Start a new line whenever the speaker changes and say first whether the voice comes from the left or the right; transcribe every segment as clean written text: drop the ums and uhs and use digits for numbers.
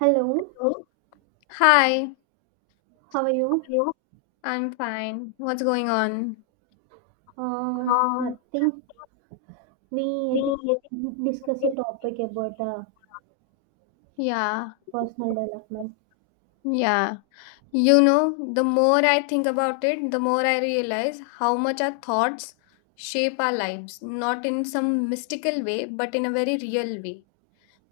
right: Hello,
left: Hello. Hi,
right: how are you?
left: Hello. I'm fine. What's going on?
right: Uh,
left: Uh,
right: Nothing. We I
left: we
right: think discuss a topic about
left: Yeah,
right: personal development.
left: yeah. You know, the more I think about it, the more I realize how much our thoughts shape our lives, not in some mystical way, but in a very real way,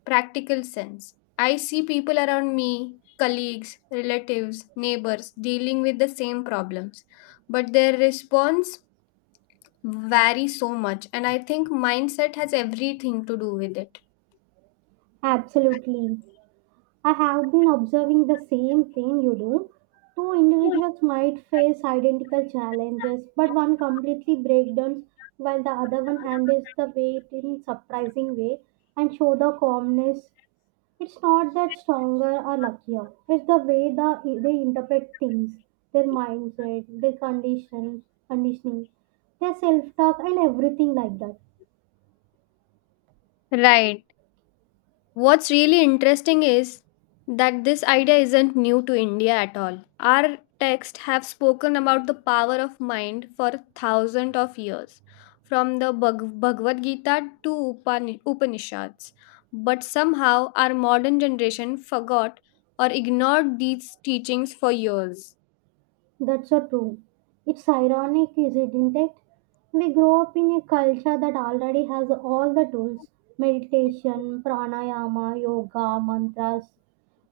left: practical sense. I see people around me, colleagues, relatives, neighbors, dealing with the same problems, but their response vary so much, and I think mindset has everything to do with it.
right: Absolutely. I have been observing the same thing you do. Two individuals might face identical challenges, but one completely breakdowns while the other one handles the weight in surprising way and show the calmness. It's not that stronger or luckier. It's the way they interpret things, their mindset, their conditioning, their self-talk, and everything like that.
left: Right. What's really interesting is that this idea isn't new to India at all. Our texts have spoken about the power of mind for thousands of years, from the Bhagavad Gita to Upanishads. But somehow our modern generation forgot or ignored these teachings for years.
right: That's so true. It's ironic, isn't it? We grow up in a culture that already has all the tools: meditation, pranayama, yoga, mantras.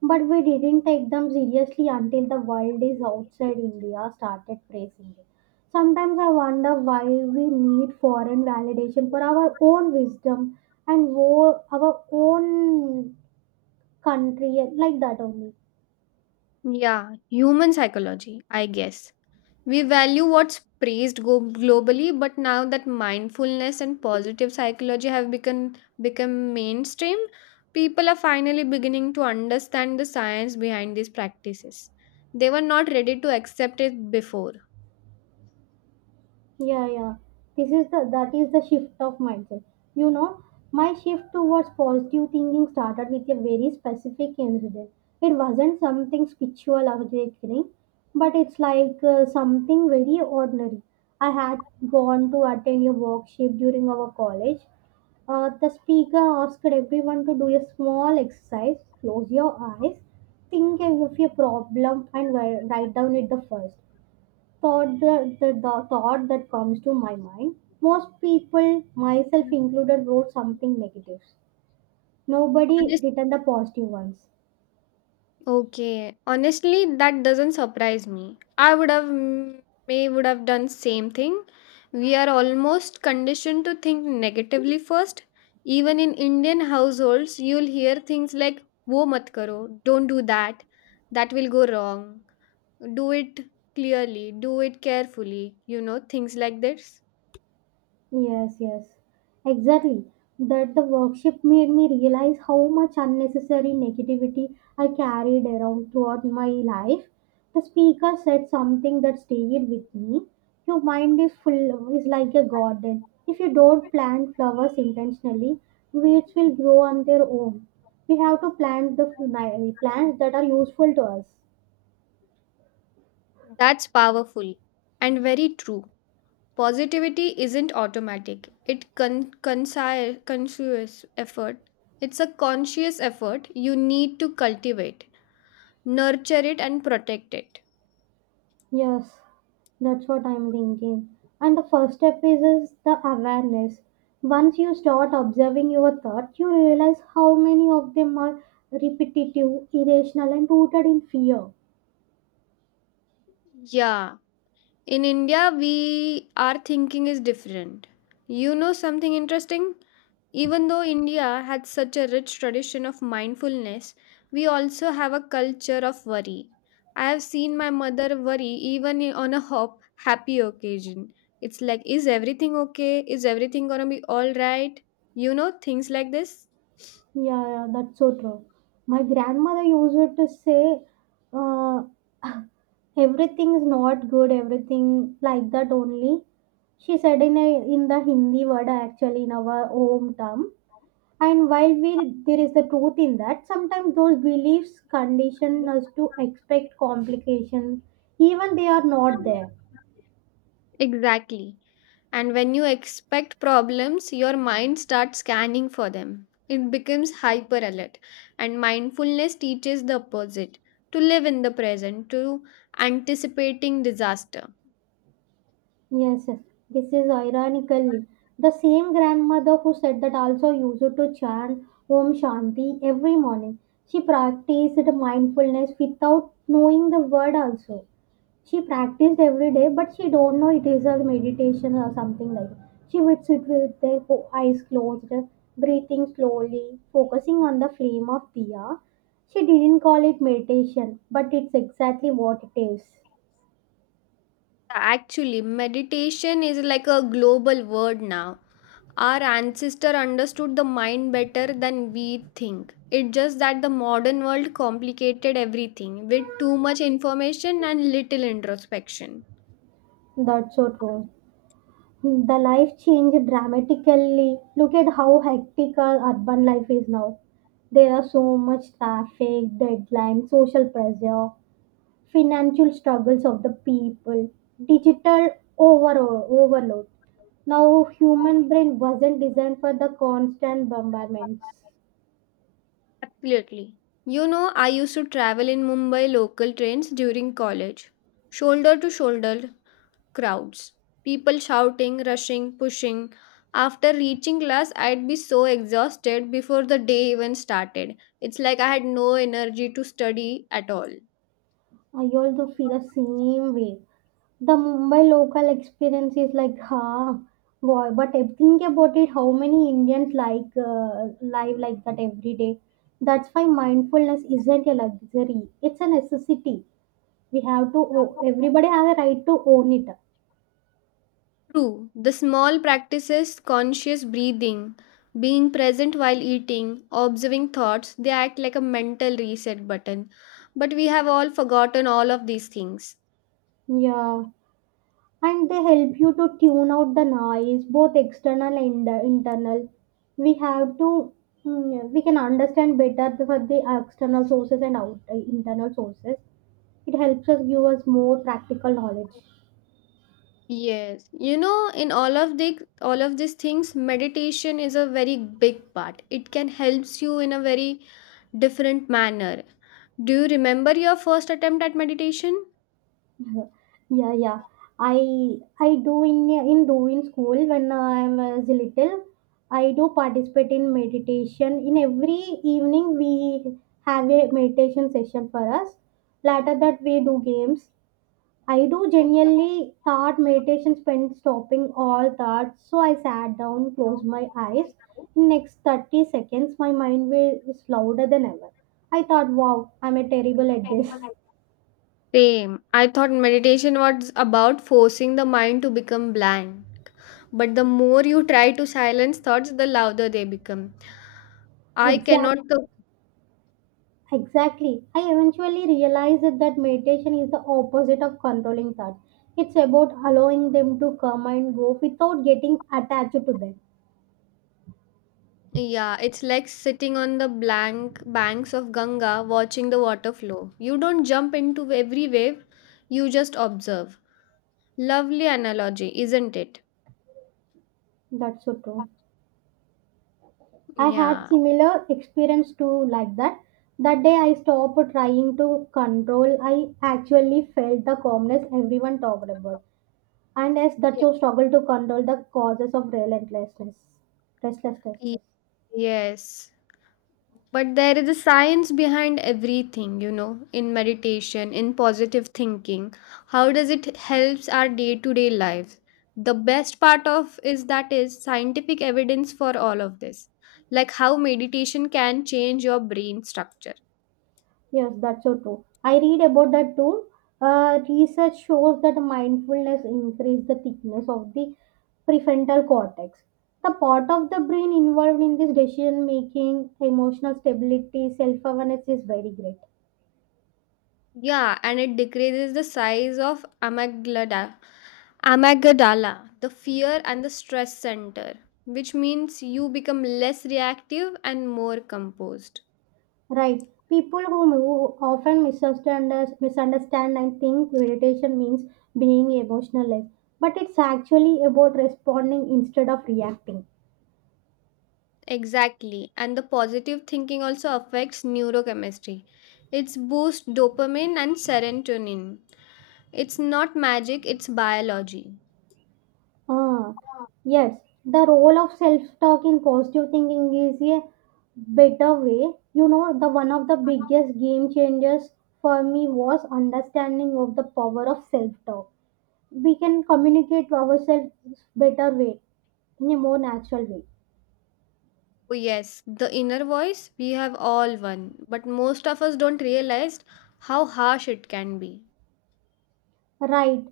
right: But we didn't take them seriously until the world is outside India started praising it. Sometimes I wonder why we need foreign validation for our own wisdom and our own country, like that only.
left: Yeah, human psychology, I guess. We value what's praised globally, but now that mindfulness and positive psychology have become mainstream, people are finally beginning to understand the science behind these practices. They were not ready to accept it before.
right: Yeah, yeah. This is the that is the shift of mindset. You know, my shift towards positive thinking started with a very specific incident. It wasn't something spiritual awakening, but it's like something very ordinary. I had gone to attend a workshop during our college. The speaker asked everyone to do a small exercise. Close your eyes, think of a problem, and write down it the first thought, the thought that comes to my mind. Most people, myself included, wrote something negative. Nobody written the positive ones.
left: Okay, honestly, that doesn't surprise me. I would have may would have done same thing. We are almost conditioned to think negatively first. Even in Indian households, you'll hear things like "वो mat karo," "Don't do that," "That will go wrong," "Do it clearly," "Do it carefully," you know, things like this.
right: Yes, yes, exactly. That the workshop made me realize how much unnecessary negativity I carried around throughout my life. The speaker said something that stayed with me. Your mind is like a garden. If you don't plant flowers intentionally, weeds will grow on their own. We have to plant the plants that are useful to us.
left: That's powerful and very true. Positivity isn't automatic. Conscious effort. It's a conscious effort you need to cultivate, nurture it and protect it.
right: Yes, that's what I'm thinking. And the first step is the awareness. Once you start observing your thoughts, you realize how many of them are repetitive, irrational, and rooted in fear.
left: Yeah, in India we our thinking is different. You know something interesting? Even though India had such a rich tradition of mindfulness, we also have a culture of worry. I have seen my mother worry even I- on a hop, happy occasion. It's like, is everything okay? Is everything gonna be all right? You know, things like this.
right: Yeah, yeah, that's so true. My grandmother used to say, uh, everything is not good, everything like that only. She said in the Hindi word actually in our home term. And there is the truth in that, sometimes those beliefs condition us to expect complications, even they are not there.
left: Exactly. And when you expect problems, your mind starts scanning for them. It becomes hyper alert. And mindfulness teaches the opposite, to live in the present, to anticipating disaster.
right: Yes, yes. This is ironically the same grandmother who said that also used to chant Om Shanti every morning. She practiced mindfulness without knowing the word also. She practiced every day, but she don't know it is a meditation or something like. She would sit with their eyes closed, breathing slowly, focusing on the flame of diya. She didn't call it meditation, but it's exactly what it is.
left: Actually, meditation is like a global word now. Our ancestor understood the mind better than we think. It's just that the modern world complicated everything with too much information and little introspection.
right: That's so true. The life changed dramatically. Look at how hectic our urban life is now. There are so much traffic, deadlines, social pressure, financial struggles of the people, digital overall overload. Now, human brain wasn't designed for the constant bombardments.
left: Absolutely. You know, I used to travel in Mumbai local trains during college. Shoulder to shoulder crowds. People shouting, rushing, pushing. After reaching class, I'd be so exhausted before the day even started. It's like I had no energy to study at all.
right: I also feel the same way. The Mumbai local experience is like, huh, boy, but I think about it, how many Indians like live like that every day? That's why mindfulness isn't a luxury; it's a necessity. We have to. Everybody has a right to own it.
left: True, the small practices, conscious breathing, being present while eating, observing thoughts, they act like a mental reset button. But we have all forgotten all of these things.
right: Yeah. And they help you to tune out the noise, both external and internal. We have to, we can understand better for the external sources and out, internal sources. It helps us give us more practical knowledge.
left: Yes, in all of these things, meditation is a very big part. It can helps you in a very different manner. Do you remember your first attempt at meditation?
right: Yeah, yeah, yeah. i I do in doing school when I was little. I do participate in meditation in every evening. We have a meditation session for us, later that we do games. I do genuinely thought meditation spent stopping all thoughts. So I sat down, closed my eyes. In next 30 seconds, my mind was louder than ever. I thought, wow, I'm a terrible at this.
left: Same. I thought meditation was about forcing the mind to become blank. But the more you try to silence thoughts, the louder they become. I cannot.
right: Exact,
left: co-
right: exactly. I eventually realized that meditation is the opposite of controlling thoughts. It's about allowing them to come and go without getting attached to them.
left: Yeah, it's like sitting on the blank banks of Ganga watching the water flow. You don't jump into every wave, you just observe. Lovely analogy, isn't it?
right: That's so true. I had
left: Yeah.
right: similar experience too like that. That day I stopped trying to control. I actually felt the calmness everyone talked about. And as that so struggle to control the causes of relentlessness. Restlessness.
left: Ye- Yes. But there is a science behind everything, in meditation, in positive thinking. How does it helps our day-to-day lives? The best part of is that is scientific evidence for all of this. Like how meditation can change your brain structure.
right: Yes, that's so true. I read about that too. Research shows that mindfulness increases the thickness of the prefrontal cortex. The part of the brain involved in this decision making, emotional stability, self awareness is very great.
left: Yeah, and it decreases the size of amygdala, the fear and the stress center, which means you become less reactive and more composed.
right: Right. People who move often misunderstand and think meditation means being emotionless, but it's actually about responding instead of reacting.
left: Exactly. And the positive thinking also affects neurochemistry. It's boosts dopamine and serotonin. It's not magic, it's biology.
right: Ah, yes. The role of self-talk in positive thinking is a better way. The one of the biggest game changers for me was understanding of the power of self-talk. We can communicate ourselves better way in a more natural way.
left: Oh, yes, the inner voice, we have all one, but most of us don't realize how harsh it can be.
right: Right.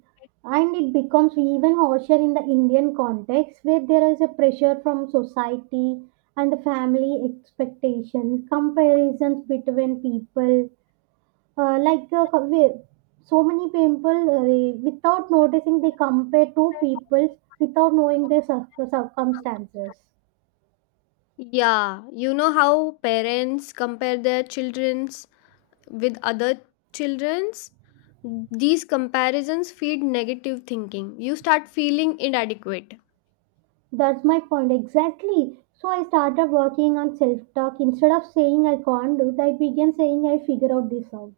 right: And it becomes even harsher in the Indian context where there is a pressure from society and the family expectations, comparisons between people. Like, so many people, without noticing, they compare two people without knowing their circumstances.
left: Yeah, you know how parents compare their children's with other children's. These comparisons feed negative thinking. You start feeling inadequate.
right: That's my point exactly. So I started working on self talk. Instead of saying I can't do, I began saying I figure out this out.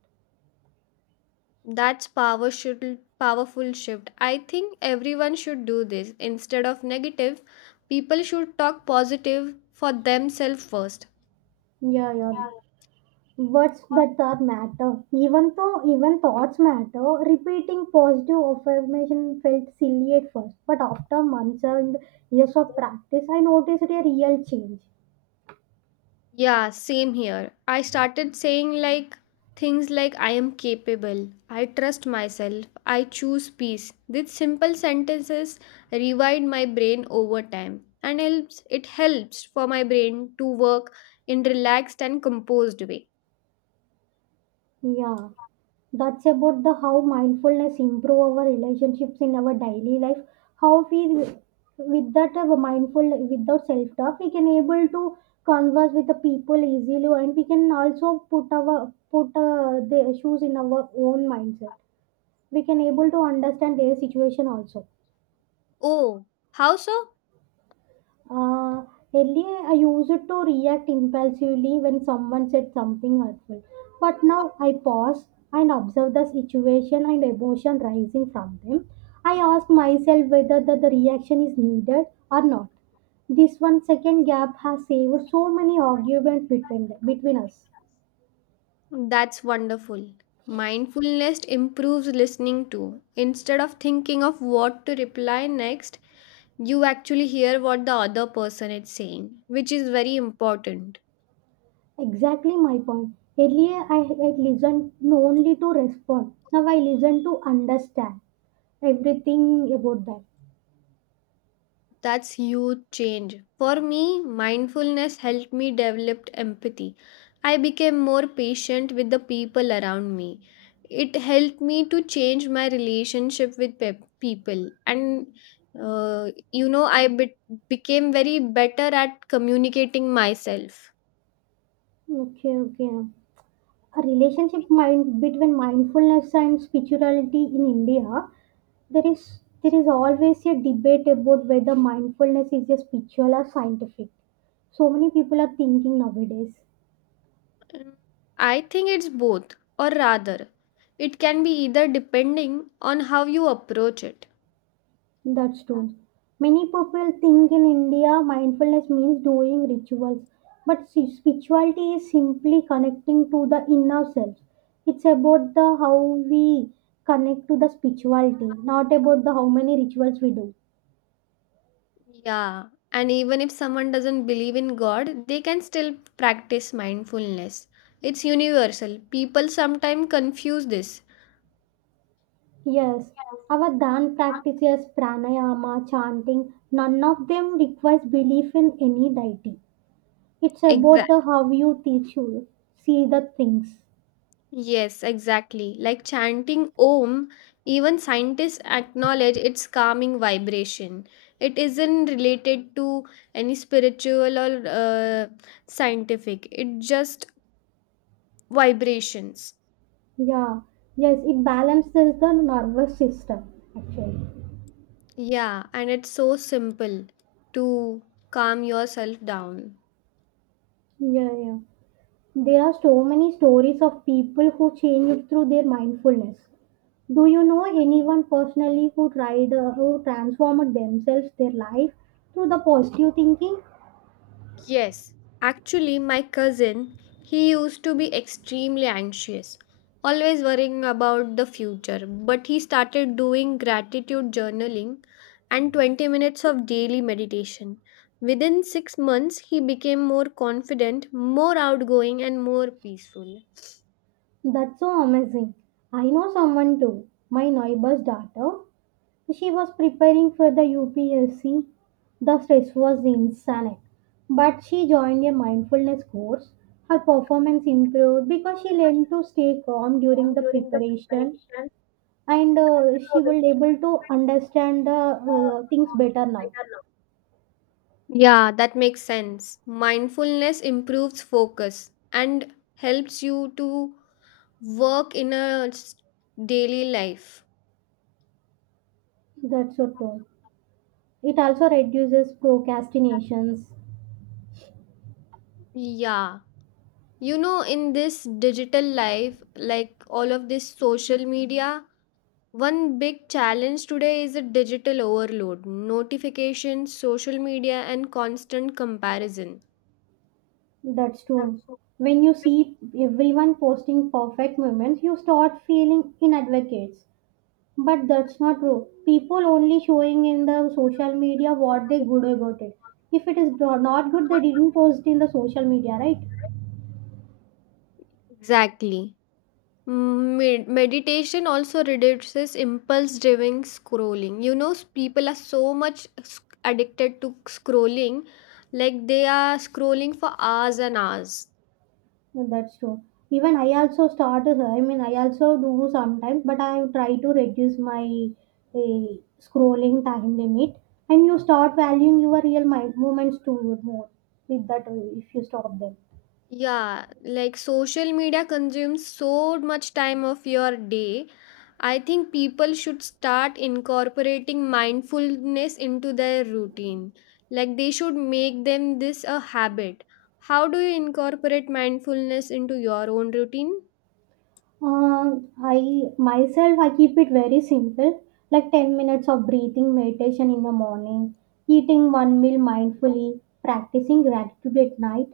left: That's power should powerful shift. I think everyone should do this. Instead of negative, people should talk positive for themselves first.
right: Yeah, yeah. What's that are matter. Even thoughts matter, repeating positive affirmation felt silly at first, but after months and years of practice, I noticed a real change.
left: Yeah, same here. I started saying like things like I am capable, I trust myself, I choose peace. These simple sentences rewind my brain over time and helps it helps for my brain to work in relaxed and composed way.
right: Yeah, that's about the how mindfulness improve our relationships in our daily life. How we with that mindful without self talk, we can able to converse with the people easily, and we can also put our put their shoes in our own mindset. We can able to understand their situation also.
left: Oh, how so?
right: Uh, earlier, I used to react impulsively when someone said something hurtful, but now I pause and observe the situation and emotion rising from them. I ask myself whether the reaction is needed or not. This 1 second gap has saved so many arguments between us.
left: That's wonderful. Mindfulness improves listening too. Instead of thinking of what to reply next, you actually hear what the other person is saying, which is very important.
right: Exactly my point. Earlier, I had listened only to respond. Now I listen to understand. Everything about that.
left: That's huge change. For me, mindfulness helped me develop empathy. I became more patient with the people around me. It helped me to change my relationship with people, and, you know, I became very better at communicating myself.
right: Okay, okay. A relationship mind between mindfulness and spirituality in India, there is always a debate about whether mindfulness is a spiritual or scientific. So many people are thinking nowadays.
left: Mm, I think it's both, or rather, it can be either depending on how you approach it.
right: That's true. Many people think in India mindfulness means doing rituals, but spirituality is simply connecting to the inner self. It's about the how we connect to the spirituality, not about the how many rituals we do.
left: Yeah, and even if someone doesn't believe in God, they can still practice mindfulness. It's universal. People sometimes confuse this.
right: Yes, our dhan practices, pranayama, chanting, none of them requires belief in any deity. It's about the how you teach you see the things.
left: Yes, exactly. Like chanting Om, even scientists acknowledge its calming vibration. It isn't related to any spiritual or scientific, it just vibrations.
right: Yeah, yes, it balances the nervous system actually.
left: Yeah, and it's so simple to calm yourself down.
right: Yeah, yeah. There are so many stories of people who changed through their mindfulness. Do you know anyone personally who who transformed themselves, their life through the positive thinking?
left: Yes, actually, my cousin, he used to be extremely anxious, always worrying about the future. But he started doing gratitude journaling and 20 minutes of daily meditation. Within 6 months, he became more confident, more outgoing, and more peaceful.
right: That's so amazing. I know someone too, my neighbor's daughter. She was preparing for the UPSC. The stress was insane. But she joined a mindfulness course. Her performance improved because she learned to stay calm during
left: Form
right: the
left: During the
right: preparation,
left: preparation,
right: and
left: but,
right: she will
left: she was
right: able to
left: able to
right: understand the
left: understand the,
right: things better now.
left: better. Yeah, that makes sense. Mindfulness improves focus and helps you to work in a daily life.
right: That's so true. It also reduces procrastinations.
left: Yeah. You know, in this digital life, like all of this social media, one big challenge today is a digital overload, notifications, social media, and constant comparison.
right: That's true.
left: That's so
right: When you
left: big
right: see everyone posting perfect moments, you start feeling inadvocates. But that's not true. People only showing in the social
left: thing.
right: media what they good about it. If it is not good, they didn't post in the social media, right?
left: Exactly. Meditation also reduces impulse driven scrolling. People are so much addicted to scrolling, like they are scrolling for hours and hours.
right: No, that's true. Even I also started. I mean, I also do sometimes, but I try to reduce my eh, scrolling time limit. And you start valuing your real mind movements too more with that. If you stop them.
left: Yeah, like social media consumes so much time of your day. I think people should start incorporating mindfulness into their routine. Like they should make them this a habit. How do you incorporate mindfulness into your own routine?
right: I myself I keep it very simple, like 10 minutes of breathing meditation in the morning, eating one meal mindfully, practicing gratitude at night,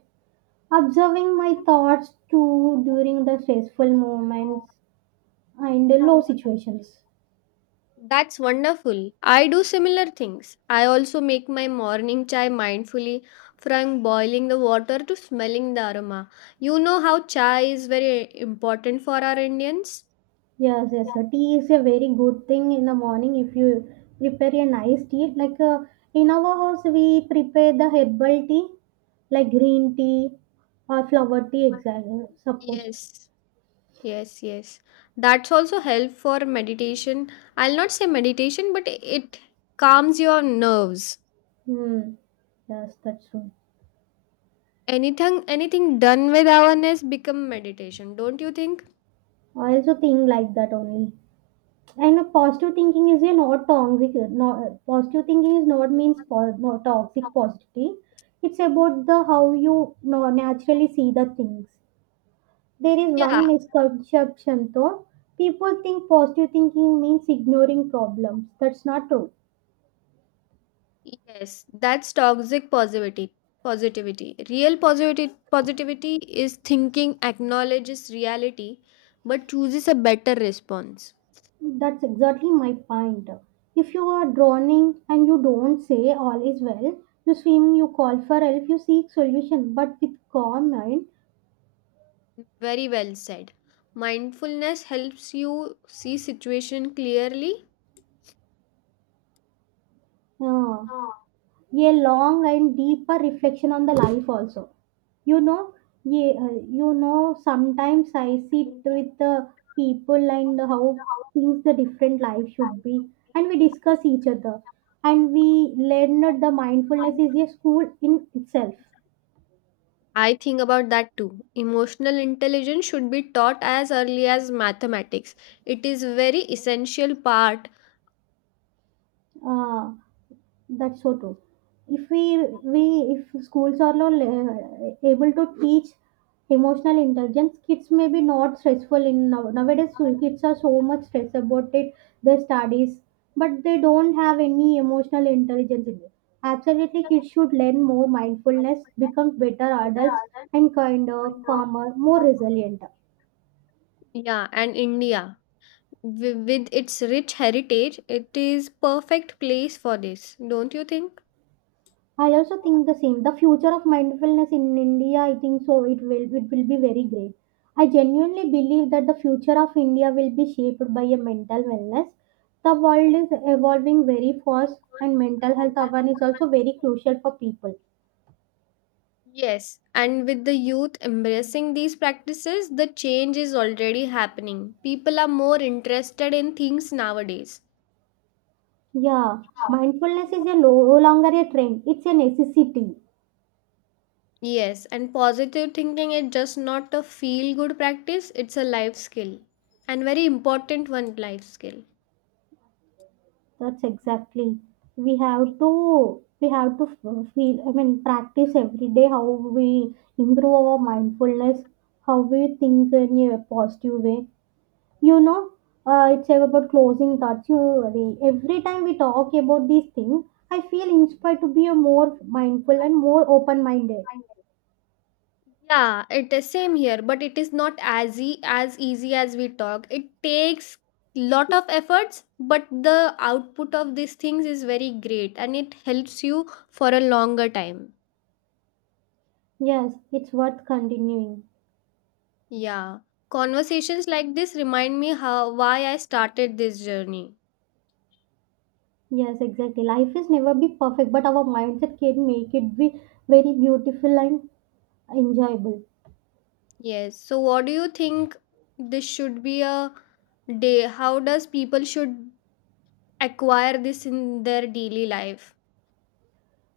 right: observing my thoughts too during the stressful moments and the low situations.
left: That's wonderful. I do similar things. I also make my morning chai mindfully from boiling the water to smelling the aroma. You know how chai is very important for our Indians?
right: Yes, yes, sir. Tea is a very good thing in the morning if you prepare a nice tea. Like in our house, we prepare the herbal tea, like green tea or flower tea, exactly supposed.
left: Yes, yes, yes. That's also help for meditation. I'll not say meditation, but it calms your nerves.
right: Hmm. Yes, that's true.
left: Anything done with awareness become meditation, don't you think?
right: I also think like that only. And a positive thinking is a not toxic. Not, Positive thinking is not means no, toxic positivity. It's about the how you no, naturally see the things. There is one
left: Yeah.
right: misconception though. People think positive thinking means ignoring problems. That's not true.
left: Yes, that's toxic positivity. Positivity. Real positivity is thinking acknowledges reality but chooses a better response.
right: That's exactly my point. If you are drowning and you don't say all is well, you swim, you call for help, you seek solution, but with calm mind,
left: Very well said. Mindfulness helps you see situation clearly.
right: uh,
left: Ah,
right: a long and deeper reflection on the life also. You know, yeah, sometimes I sit
left: thank you.
right: with the people and how things the different life should be, and we discuss each other, and we learn that the
left: How can I
right: mindfulness
left: help
right: is a school in itself.
left: you? I think about that too. Emotional intelligence should be taught as early as mathematics. It is very essential part.
right: Uh, That's so true. If we we if schools are not able to teach emotional intelligence, kids may be not stressful nowadays. Kids are so much stressed about it, their studies, but they don't have any emotional intelligence in it. Absolutely, kids should learn more mindfulness, become better adults, and kinder, calmer, more resilient.
left: Yeah, and India with its rich heritage, it is perfect place for this, don't you think?
right: I also think the same. The future of mindfulness in India, I think so it will be very great. I genuinely believe that the future of India will be shaped by a mental wellness. The world is evolving very fast and mental health awareness is also very crucial for people.
left: Yes, and with the youth embracing these practices, the change is already happening. People are more interested in things nowadays.
right: Yeah, mindfulness is a no longer a trend, it's a necessity.
left: Yes, and positive thinking is just not a feel good practice, it's a life skill and very important one life skill.
right: That's exactly. We have to feel. I mean, practice every day how we improve our mindfulness, how we think in a positive way. You know, it's about closing thoughts. You Every time we talk about these things, I feel inspired to be a more mindful and more open-minded.
left: Yeah, it is same here, but it is not as as easy as we talk. It takes lot of efforts, but the output of these things is very great and it helps you for a longer time.
right: Yes, it's worth continuing.
left: Yeah. Conversations like this remind me how why I started this journey.
right: Yes, exactly. Life is never be perfect, but our mindset can make it be very beautiful and enjoyable.
left: Yes. So what do you think this should be a day? How does people should acquire this in their daily life?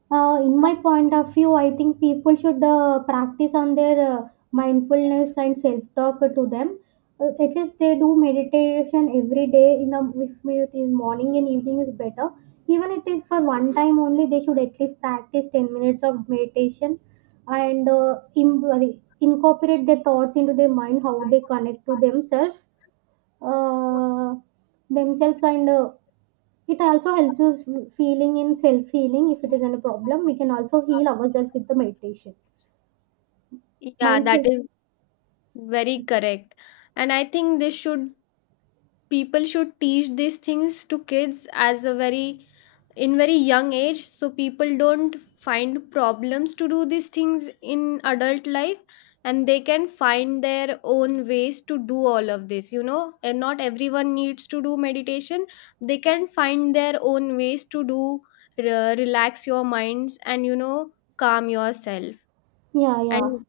right: In my point of view, I think people should practice on their mindfulness and self talk to them. At least they do meditation every day. In the If it is morning and evening is better. Even it is for one time only, they should at least practice 10 minutes of meditation and incorporate their thoughts into their mind, how they connect to themselves, uh, and it also helps us feeling in self healing if it is any problem. We can also heal ourselves with the meditation.
left: Yeah, that
right: Mindful.
left: is very correct. And I think this should people should teach these things to kids as a very in very young age so people don't find problems to do these things in adult life, and they can find their own ways to do all of this, you know, and not everyone needs to do meditation. They can find their own ways to do relax your minds and, you know, calm yourself
right: Yeah, yeah.
left: and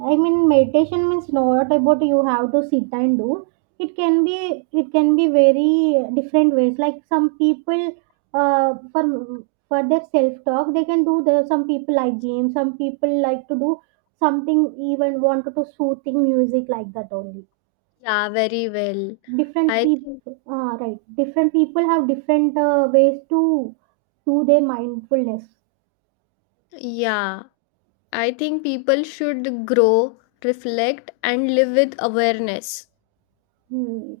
right: I mean meditation means not about you have to sit and do. It can be very different ways. Like some people for their self talk they can do the some people like games, some people like to do something even want to do soothing music like that only.
left: yeah, very well.
right: Different
left: I
right: people,
left: think,
right: right, different people have different ways to do their mindfulness.
left: yeah, I think people should grow, reflect, and live with awareness.
right: Hmm.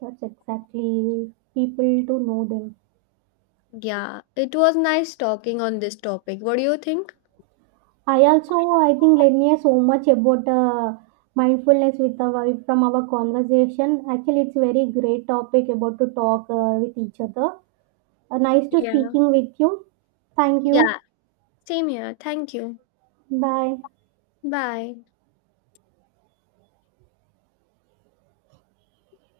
right: That's exactly people to know them.
left: Yeah, it was nice talking on this topic. What do you think?
right: i also I think let so much about mindfulness with our from our conversation actually. It's very great topic about to talk with each other. Nice to
left: Yeah.
right: speaking with you. Thank you.
left: Yeah, same here. Thank you.
right: Bye.
left: Bye.